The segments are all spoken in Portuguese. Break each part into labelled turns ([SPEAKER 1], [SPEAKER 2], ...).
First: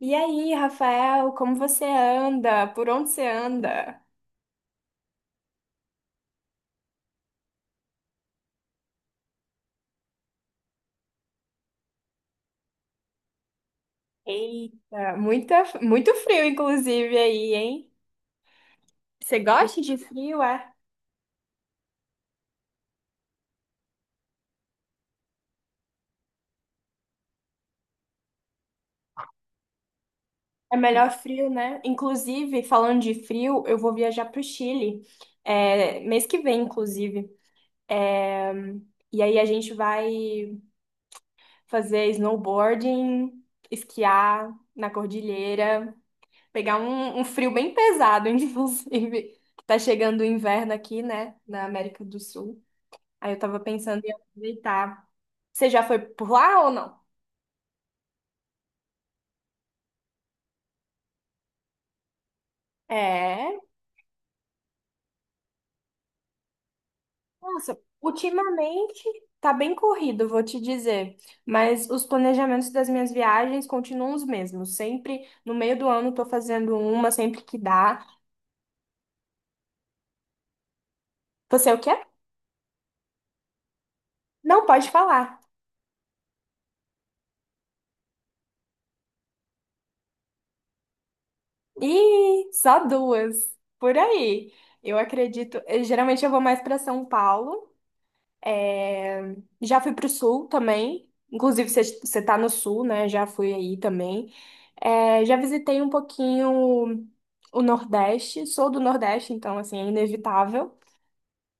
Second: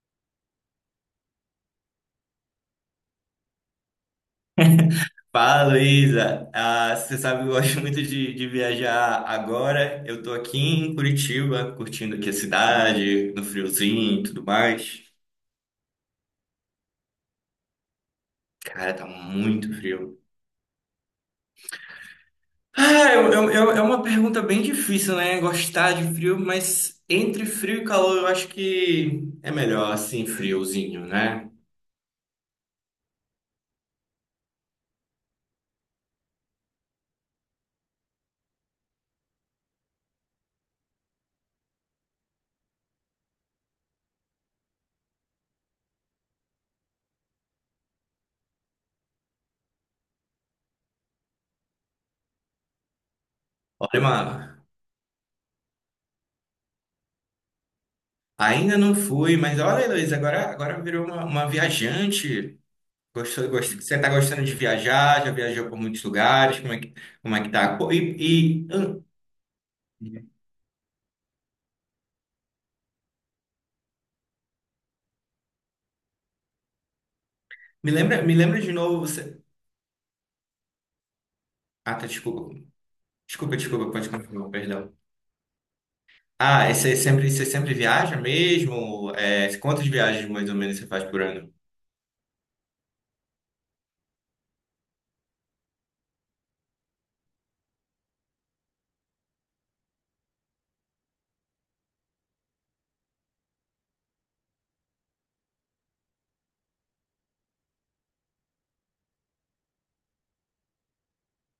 [SPEAKER 1] E aí, Rafael, como você anda? Por onde você anda?
[SPEAKER 2] Fala, Luísa. Ah, você sabe, que eu gosto muito de viajar agora. Eu tô aqui em Curitiba, curtindo aqui a cidade, no friozinho e tudo mais.
[SPEAKER 1] Eita, muito frio, inclusive, aí, hein?
[SPEAKER 2] Cara, tá
[SPEAKER 1] Você
[SPEAKER 2] muito
[SPEAKER 1] gosta de
[SPEAKER 2] frio.
[SPEAKER 1] frio, é?
[SPEAKER 2] Ah, é uma pergunta bem difícil, né? Gostar de frio, mas entre frio e calor, eu acho que é melhor assim,
[SPEAKER 1] É
[SPEAKER 2] friozinho,
[SPEAKER 1] melhor frio,
[SPEAKER 2] né?
[SPEAKER 1] né? Inclusive, falando de frio, eu vou viajar pro Chile, mês que vem, inclusive. É, e aí a gente vai fazer snowboarding, esquiar na cordilheira. Pegar um frio bem pesado, inclusive. Tá chegando o inverno aqui, né? Na América do Sul. Aí eu tava
[SPEAKER 2] Olha,
[SPEAKER 1] pensando em
[SPEAKER 2] mano,
[SPEAKER 1] aproveitar. Você já foi por lá ou não?
[SPEAKER 2] ainda não fui, mas olha, Luísa, agora virou uma viajante. Gostou,
[SPEAKER 1] É,
[SPEAKER 2] gostou, você está gostando de viajar? Já viajou por muitos lugares? Como é que tá?
[SPEAKER 1] nossa,
[SPEAKER 2] Pô.
[SPEAKER 1] ultimamente tá bem corrido, vou te dizer. Mas os planejamentos das minhas viagens continuam os mesmos. Sempre no meio do ano tô fazendo uma, sempre que
[SPEAKER 2] Me
[SPEAKER 1] dá.
[SPEAKER 2] lembra, de novo você.
[SPEAKER 1] Você é o quê?
[SPEAKER 2] Ah, tá, desculpa. Desculpa, desculpa, pode continuar,
[SPEAKER 1] Não pode
[SPEAKER 2] perdão.
[SPEAKER 1] falar.
[SPEAKER 2] Ah, e você sempre viaja mesmo? É, quantas viagens mais ou menos você faz por ano?
[SPEAKER 1] Ih, só duas. Por aí. Eu acredito. Geralmente eu vou mais para São Paulo. É, já fui pro sul também. Inclusive, você tá no sul, né? Já fui aí também. É, já visitei um pouquinho o Nordeste. Sou do Nordeste, então, assim, é inevitável.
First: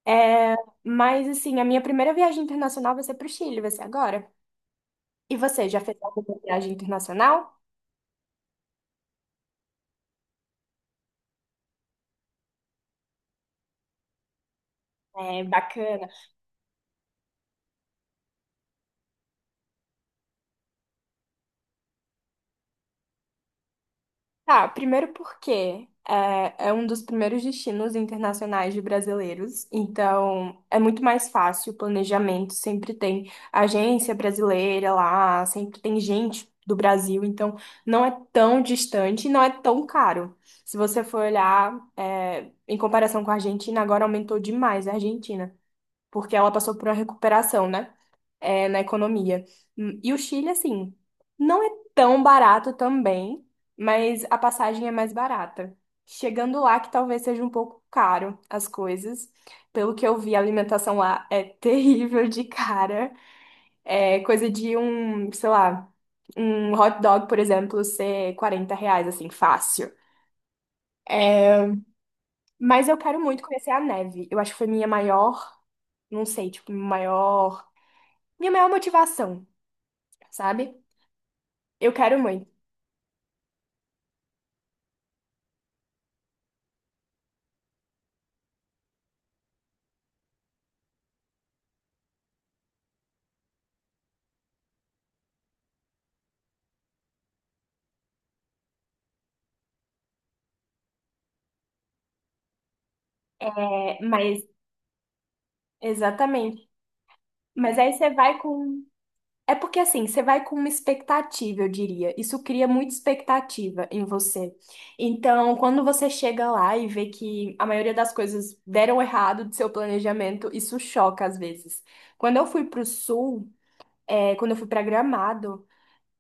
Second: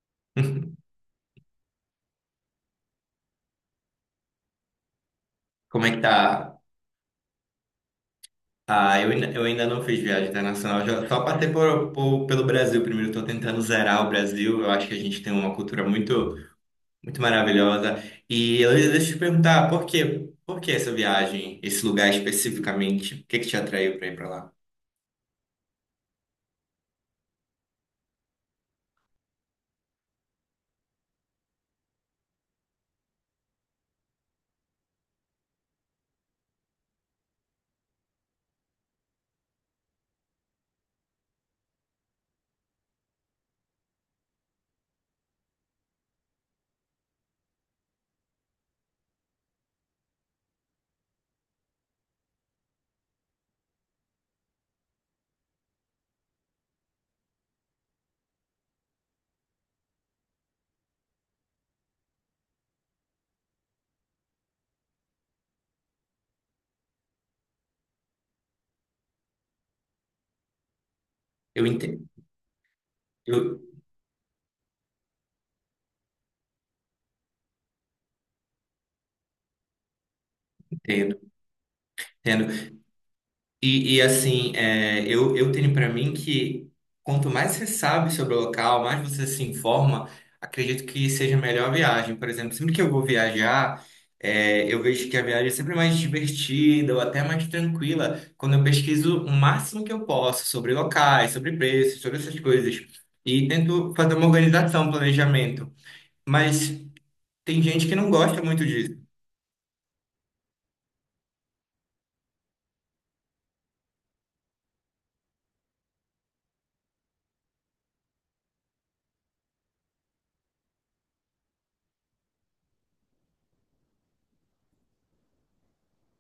[SPEAKER 1] É, mas, assim, a minha primeira viagem internacional vai ser pro Chile, vai ser agora. E você, já
[SPEAKER 2] Como é
[SPEAKER 1] fez
[SPEAKER 2] que
[SPEAKER 1] alguma
[SPEAKER 2] tá?
[SPEAKER 1] viagem internacional?
[SPEAKER 2] Ah, eu ainda não fiz viagem internacional, já, só passei pelo Brasil primeiro. Estou tentando zerar o Brasil. Eu acho que a gente tem
[SPEAKER 1] É
[SPEAKER 2] uma cultura
[SPEAKER 1] bacana.
[SPEAKER 2] muito maravilhosa. E Heloísa, deixa eu te perguntar, por quê? Por que essa viagem, esse lugar especificamente? O que que te atraiu para ir para lá?
[SPEAKER 1] Tá, primeiro porque é um dos primeiros destinos internacionais de brasileiros, então é muito mais fácil o planejamento, sempre tem agência brasileira lá, sempre tem gente do Brasil, então não é tão distante e não é tão caro. Se você for olhar, é, em comparação com a Argentina, agora aumentou demais a Argentina porque ela passou por uma recuperação, né? É, na economia. E o Chile, assim, não é tão barato também, mas a passagem é mais barata. Chegando lá, que talvez seja um pouco caro as coisas. Pelo que eu vi, a alimentação lá é terrível de cara. É coisa de um, sei lá, um hot dog, por exemplo, ser R$ 40, assim, fácil. É,
[SPEAKER 2] Eu entendo.
[SPEAKER 1] mas eu quero muito
[SPEAKER 2] Eu
[SPEAKER 1] conhecer a neve. Eu acho que foi minha maior, não sei, tipo, maior, minha maior motivação, sabe?
[SPEAKER 2] entendo.
[SPEAKER 1] Eu quero muito.
[SPEAKER 2] Entendo. E assim, eu tenho para mim que quanto mais você sabe sobre o local, mais você se informa, acredito que seja melhor a viagem. Por exemplo, sempre que eu vou viajar, eu vejo que a viagem é sempre mais divertida ou até mais tranquila quando eu pesquiso o máximo que eu posso sobre locais, sobre preços, sobre essas coisas. E tento
[SPEAKER 1] É,
[SPEAKER 2] fazer uma
[SPEAKER 1] mas,
[SPEAKER 2] organização, um planejamento.
[SPEAKER 1] exatamente.
[SPEAKER 2] Mas tem
[SPEAKER 1] Mas
[SPEAKER 2] gente
[SPEAKER 1] aí
[SPEAKER 2] que
[SPEAKER 1] você
[SPEAKER 2] não
[SPEAKER 1] vai
[SPEAKER 2] gosta muito
[SPEAKER 1] com.
[SPEAKER 2] disso.
[SPEAKER 1] É porque assim, você vai com uma expectativa, eu diria. Isso cria muita expectativa em você. Então, quando você chega lá e vê que a maioria das coisas deram errado do seu planejamento, isso choca às vezes. Quando eu fui pro sul, é, quando eu fui pra Gramado,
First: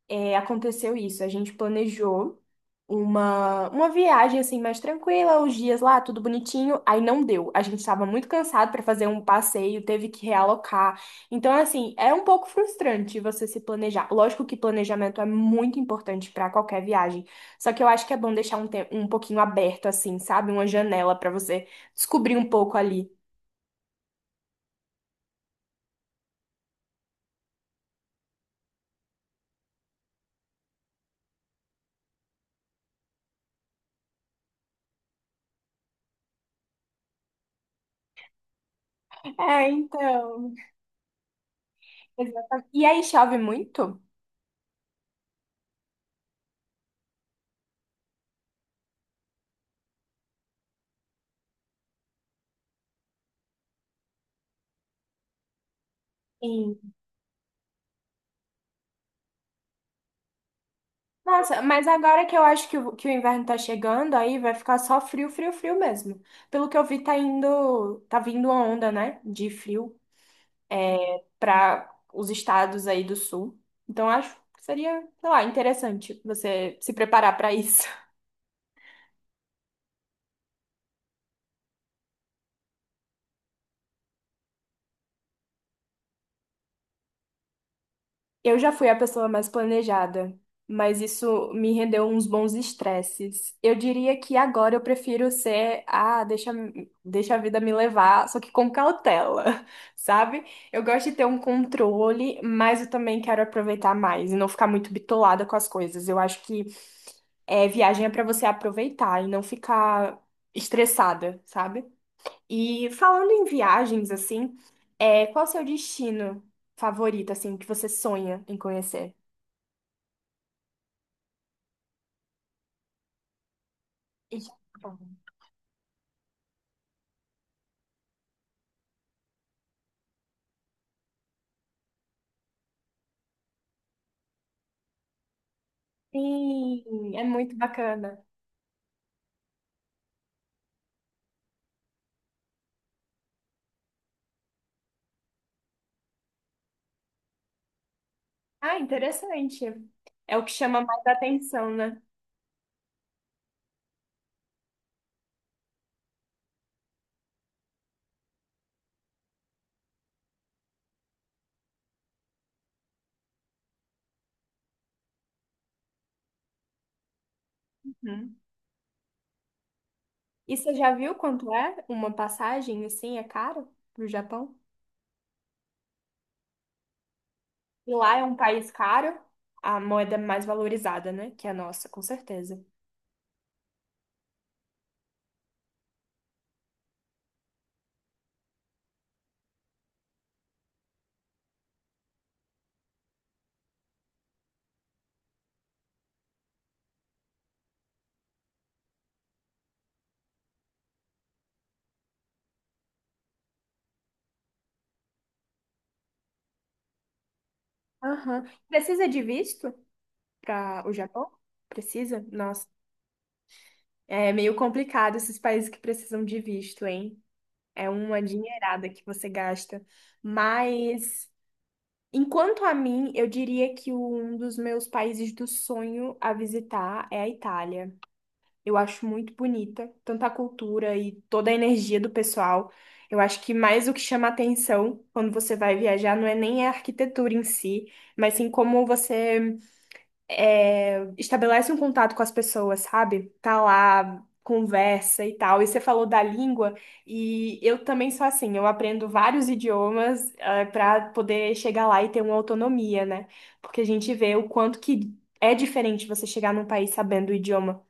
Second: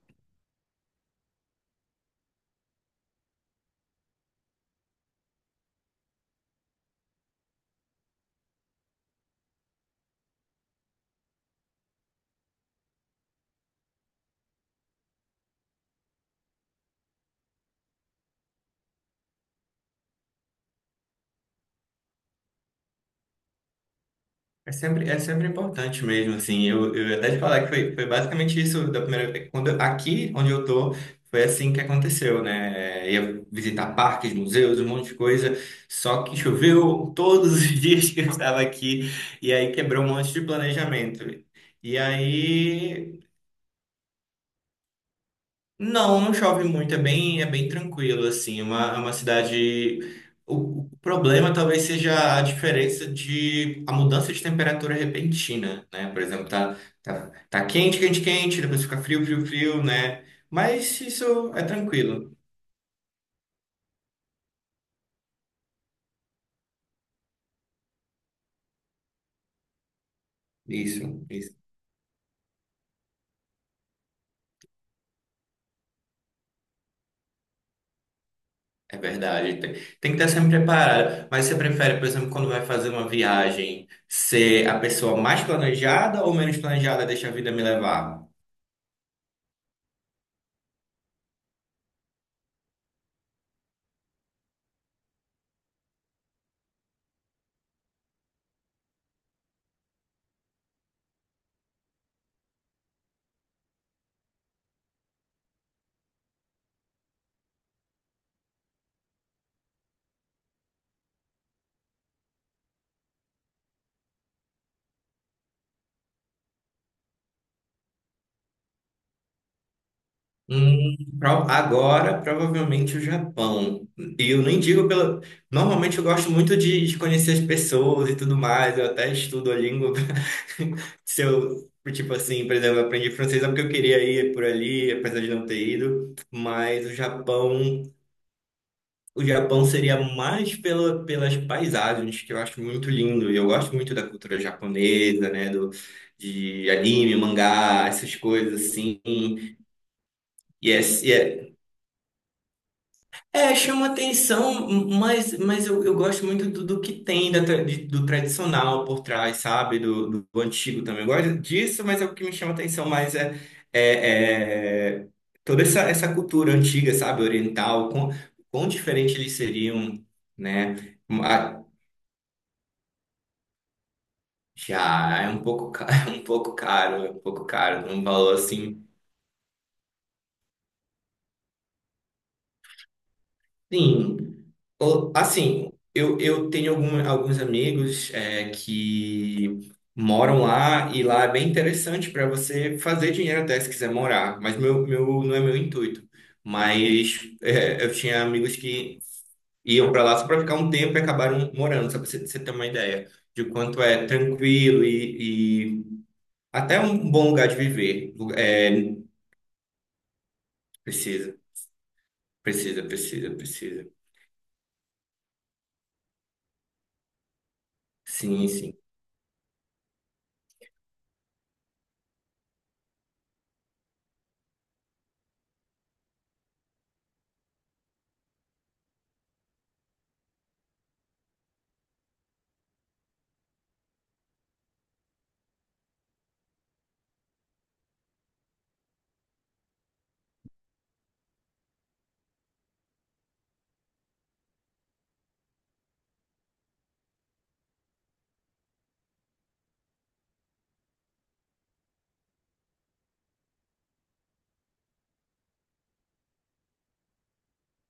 [SPEAKER 1] é, aconteceu isso. A gente planejou uma viagem assim mais tranquila, os dias lá, tudo bonitinho. Aí não deu. A gente estava muito cansado para fazer um passeio, teve que realocar. Então, assim, é um pouco frustrante você se planejar. Lógico que planejamento é muito importante para qualquer viagem. Só que eu acho que é bom deixar um, um pouquinho aberto, assim, sabe? Uma janela para você descobrir um pouco ali.
[SPEAKER 2] É sempre importante mesmo, assim, eu ia até te falar que foi basicamente isso da primeira vez, aqui onde eu tô, foi assim que aconteceu, né? Ia visitar parques, museus, um monte de coisa, só que choveu todos os dias que eu estava aqui, e
[SPEAKER 1] É,
[SPEAKER 2] aí quebrou um monte de
[SPEAKER 1] então.
[SPEAKER 2] planejamento. E
[SPEAKER 1] Exatamente. E aí
[SPEAKER 2] aí
[SPEAKER 1] chove muito?
[SPEAKER 2] não chove muito, é bem tranquilo, assim. É uma, é uma cidade. O problema talvez seja a diferença a mudança de temperatura repentina, né? Por exemplo, tá quente, quente, quente, depois fica frio, frio, frio, né? Mas isso
[SPEAKER 1] Nossa,
[SPEAKER 2] é
[SPEAKER 1] mas agora que
[SPEAKER 2] tranquilo,
[SPEAKER 1] eu acho que o inverno tá chegando, aí vai ficar só frio, frio, frio mesmo. Pelo que eu vi, tá indo, tá vindo uma onda, né, de frio
[SPEAKER 2] isso, isso.
[SPEAKER 1] para os estados aí do sul. Então acho que seria, sei lá, interessante você se preparar para isso.
[SPEAKER 2] É verdade, tem que estar sempre preparado. Mas você prefere, por exemplo, quando vai fazer uma viagem, ser a pessoa mais planejada ou menos planejada, deixa a vida me levar?
[SPEAKER 1] Eu já fui a pessoa mais planejada, mas isso me rendeu uns bons estresses. Eu diria que agora eu prefiro ser, ah, deixa, deixa a vida me levar, só que com cautela, sabe? Eu gosto de ter um controle, mas eu também quero aproveitar mais e não ficar muito bitolada com as coisas. Eu acho que é, viagem é para você aproveitar e não ficar estressada, sabe? E falando em viagens, assim, é, qual o seu destino favorito, assim, que você sonha em conhecer?
[SPEAKER 2] Agora, provavelmente o Japão. E eu nem digo
[SPEAKER 1] Japão.
[SPEAKER 2] pela. Normalmente eu gosto muito de conhecer as pessoas e tudo mais. Eu até estudo a língua. Se eu, tipo assim, por exemplo, eu aprendi francês é porque eu queria ir por ali, apesar de não ter ido. Mas o
[SPEAKER 1] Sim, é muito
[SPEAKER 2] Japão,
[SPEAKER 1] bacana.
[SPEAKER 2] o Japão seria mais pela, pelas paisagens, que eu acho muito lindo. E eu gosto muito da cultura japonesa, né? De anime, mangá, essas coisas
[SPEAKER 1] Ah,
[SPEAKER 2] assim.
[SPEAKER 1] interessante. É o que
[SPEAKER 2] E
[SPEAKER 1] chama mais
[SPEAKER 2] é,
[SPEAKER 1] atenção, né?
[SPEAKER 2] Chama atenção, mas eu gosto muito do que tem do tradicional por trás, sabe? Do antigo também. Eu gosto disso, mas é o que me chama atenção mais é, é toda essa cultura antiga, sabe? Oriental, quão,
[SPEAKER 1] Uhum.
[SPEAKER 2] quão diferente eles seriam,
[SPEAKER 1] E você
[SPEAKER 2] né?
[SPEAKER 1] já viu quanto
[SPEAKER 2] Ah,
[SPEAKER 1] é uma passagem, assim, é caro pro Japão?
[SPEAKER 2] já é um pouco, um pouco caro, é um pouco caro,
[SPEAKER 1] E
[SPEAKER 2] num
[SPEAKER 1] lá é
[SPEAKER 2] valor
[SPEAKER 1] um país
[SPEAKER 2] assim.
[SPEAKER 1] caro, a moeda mais valorizada, né? Que é a nossa, com certeza.
[SPEAKER 2] Sim. Assim, eu tenho algum, alguns amigos que moram lá, e lá é bem interessante para você fazer dinheiro até se quiser morar, mas não é meu intuito. Mas eu tinha amigos que iam para lá só para ficar um tempo e acabaram morando, só para você ter uma ideia de quanto é tranquilo e até um bom lugar de viver.
[SPEAKER 1] Aham.
[SPEAKER 2] É,
[SPEAKER 1] Precisa de visto para o Japão?
[SPEAKER 2] precisa,
[SPEAKER 1] Precisa? Nossa.
[SPEAKER 2] precisa, precisa, precisa.
[SPEAKER 1] É meio complicado esses países que precisam de visto, hein? É uma
[SPEAKER 2] Sim, sim.
[SPEAKER 1] dinheirada que você gasta. Mas, enquanto a mim, eu diria que um dos meus países do sonho a visitar é a Itália. Eu acho muito bonita, tanto a cultura e toda a energia do pessoal. Eu acho que mais o que chama atenção quando você vai viajar não é nem a arquitetura em si, mas sim como você é, estabelece um contato com as pessoas, sabe? Tá lá, conversa e tal. E você falou da língua, e eu também sou assim, eu aprendo vários idiomas, para poder chegar lá e ter uma autonomia, né? Porque a gente vê o quanto que é diferente você chegar num país sabendo o idioma.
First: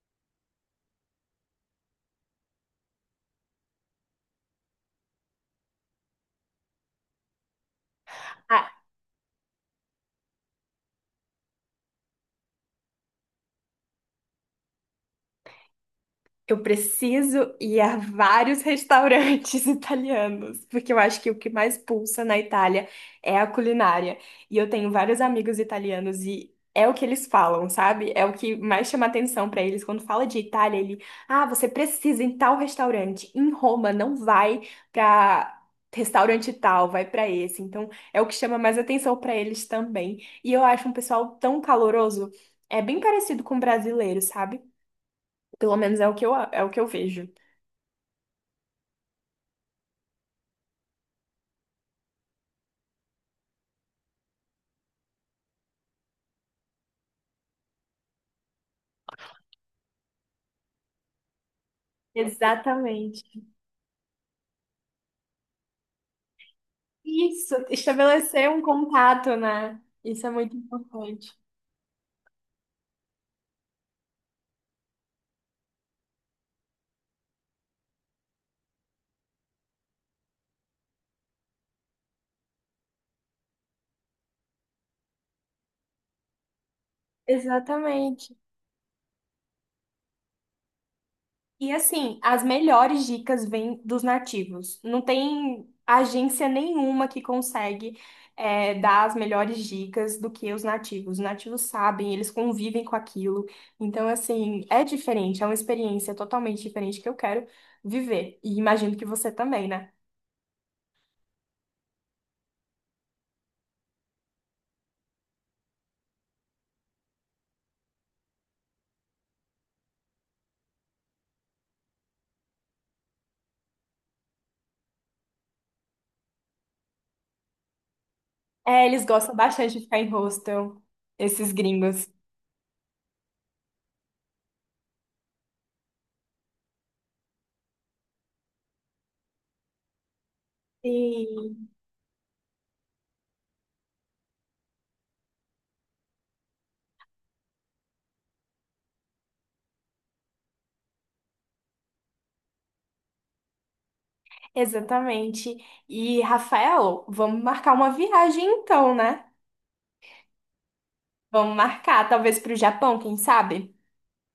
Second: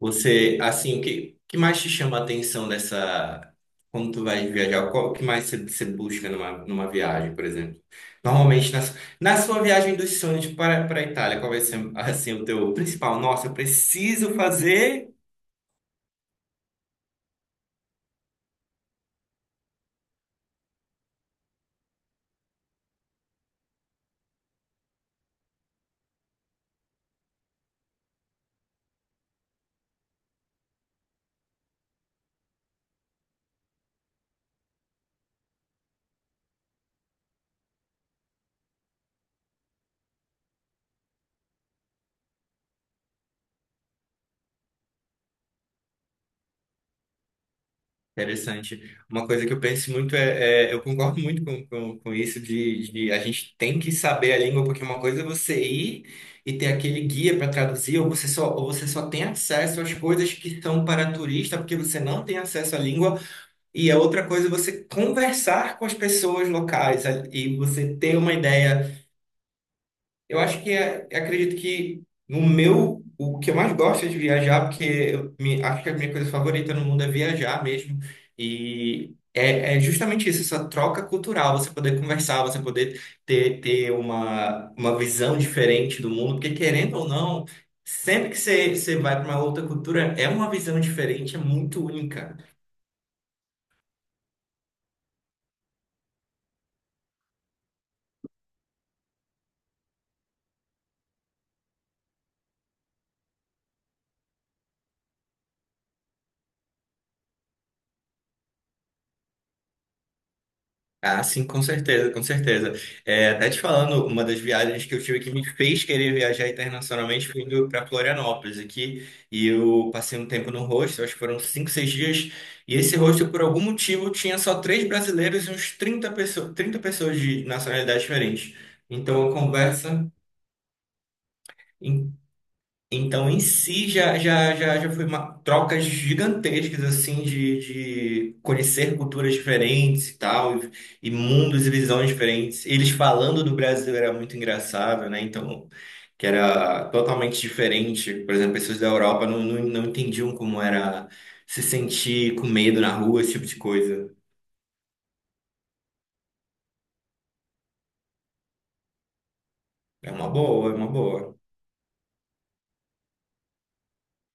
[SPEAKER 2] Você, assim, o que, que mais te chama a atenção dessa. Quando tu vai viajar, qual o que mais você busca numa viagem, por exemplo?
[SPEAKER 1] Ah,
[SPEAKER 2] Normalmente, na sua viagem dos sonhos para a Itália, qual vai ser, assim, o teu principal? Nossa, eu preciso fazer.
[SPEAKER 1] eu preciso ir a vários restaurantes italianos, porque eu acho que o que mais pulsa na Itália é a culinária. E eu tenho vários amigos italianos e é o que eles falam, sabe? É o que mais chama atenção pra eles quando fala de Itália, ele, ah, você precisa ir em tal restaurante. Em Roma não vai pra restaurante tal, vai pra esse. Então, é o que chama mais atenção pra eles também. E eu acho um pessoal tão caloroso, é bem parecido com o brasileiro, sabe? Pelo menos é o que eu vejo.
[SPEAKER 2] Interessante. Uma coisa que eu penso muito eu concordo muito com isso de a gente tem que saber a língua, porque uma coisa é você ir e ter aquele guia para traduzir, ou você só tem acesso às coisas que são para turista, porque você não tem acesso à língua.
[SPEAKER 1] Exatamente.
[SPEAKER 2] E a outra coisa é você conversar com as pessoas locais
[SPEAKER 1] Isso,
[SPEAKER 2] e você ter uma
[SPEAKER 1] estabelecer um
[SPEAKER 2] ideia.
[SPEAKER 1] contato, né? Isso é
[SPEAKER 2] Eu
[SPEAKER 1] muito
[SPEAKER 2] acho que eu
[SPEAKER 1] importante.
[SPEAKER 2] acredito que no meu, o que eu mais gosto é de viajar, porque eu acho que a minha coisa favorita no mundo é viajar mesmo. É justamente isso, essa troca cultural, você poder conversar, você poder ter uma visão diferente do mundo, porque querendo ou não, sempre
[SPEAKER 1] Exatamente.
[SPEAKER 2] que você vai para uma outra cultura, é uma visão diferente, é
[SPEAKER 1] E
[SPEAKER 2] muito
[SPEAKER 1] assim,
[SPEAKER 2] única.
[SPEAKER 1] as melhores dicas vêm dos nativos. Não tem agência nenhuma que consegue é, dar as melhores dicas do que os nativos. Os nativos sabem, eles convivem com aquilo. Então, assim, é diferente, é uma experiência totalmente diferente que eu quero viver. E imagino que você também, né?
[SPEAKER 2] Ah, sim, com certeza, com certeza. É, até te falando, uma das viagens que eu tive que me fez querer viajar internacionalmente foi indo para Florianópolis aqui. E eu passei um tempo no hostel, acho que foram 5, 6 dias. E esse hostel, por algum motivo, tinha só três brasileiros e uns trinta pessoas de nacionalidades diferentes.
[SPEAKER 1] É, eles
[SPEAKER 2] Então, a
[SPEAKER 1] gostam bastante de ficar em
[SPEAKER 2] conversa
[SPEAKER 1] hostel, esses gringos.
[SPEAKER 2] então, em si, já foi trocas gigantescas, assim, de conhecer culturas diferentes e tal, e mundos
[SPEAKER 1] Sim,
[SPEAKER 2] e visões diferentes. Eles falando do Brasil era muito engraçado, né? Então, que era totalmente diferente. Por exemplo, pessoas da Europa não entendiam como era se sentir com medo na rua, esse tipo de coisa.
[SPEAKER 1] exatamente. E, Rafael, vamos marcar uma viagem então, né?
[SPEAKER 2] É uma boa, é uma boa.
[SPEAKER 1] Vamos marcar, talvez para o Japão, quem sabe?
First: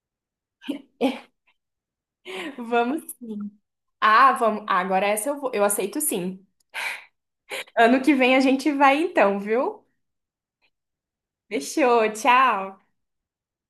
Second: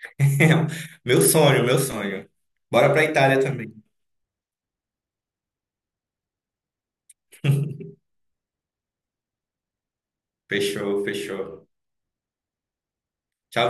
[SPEAKER 2] Meu sonho, meu sonho. Bora
[SPEAKER 1] Vamos
[SPEAKER 2] pra Itália
[SPEAKER 1] sim.
[SPEAKER 2] também.
[SPEAKER 1] Ah, vamos. Ah, agora essa eu vou. Eu aceito sim. Ano que vem a gente vai então, viu?
[SPEAKER 2] Fechou, fechou.
[SPEAKER 1] Fechou, tchau.
[SPEAKER 2] Tchau, tchau.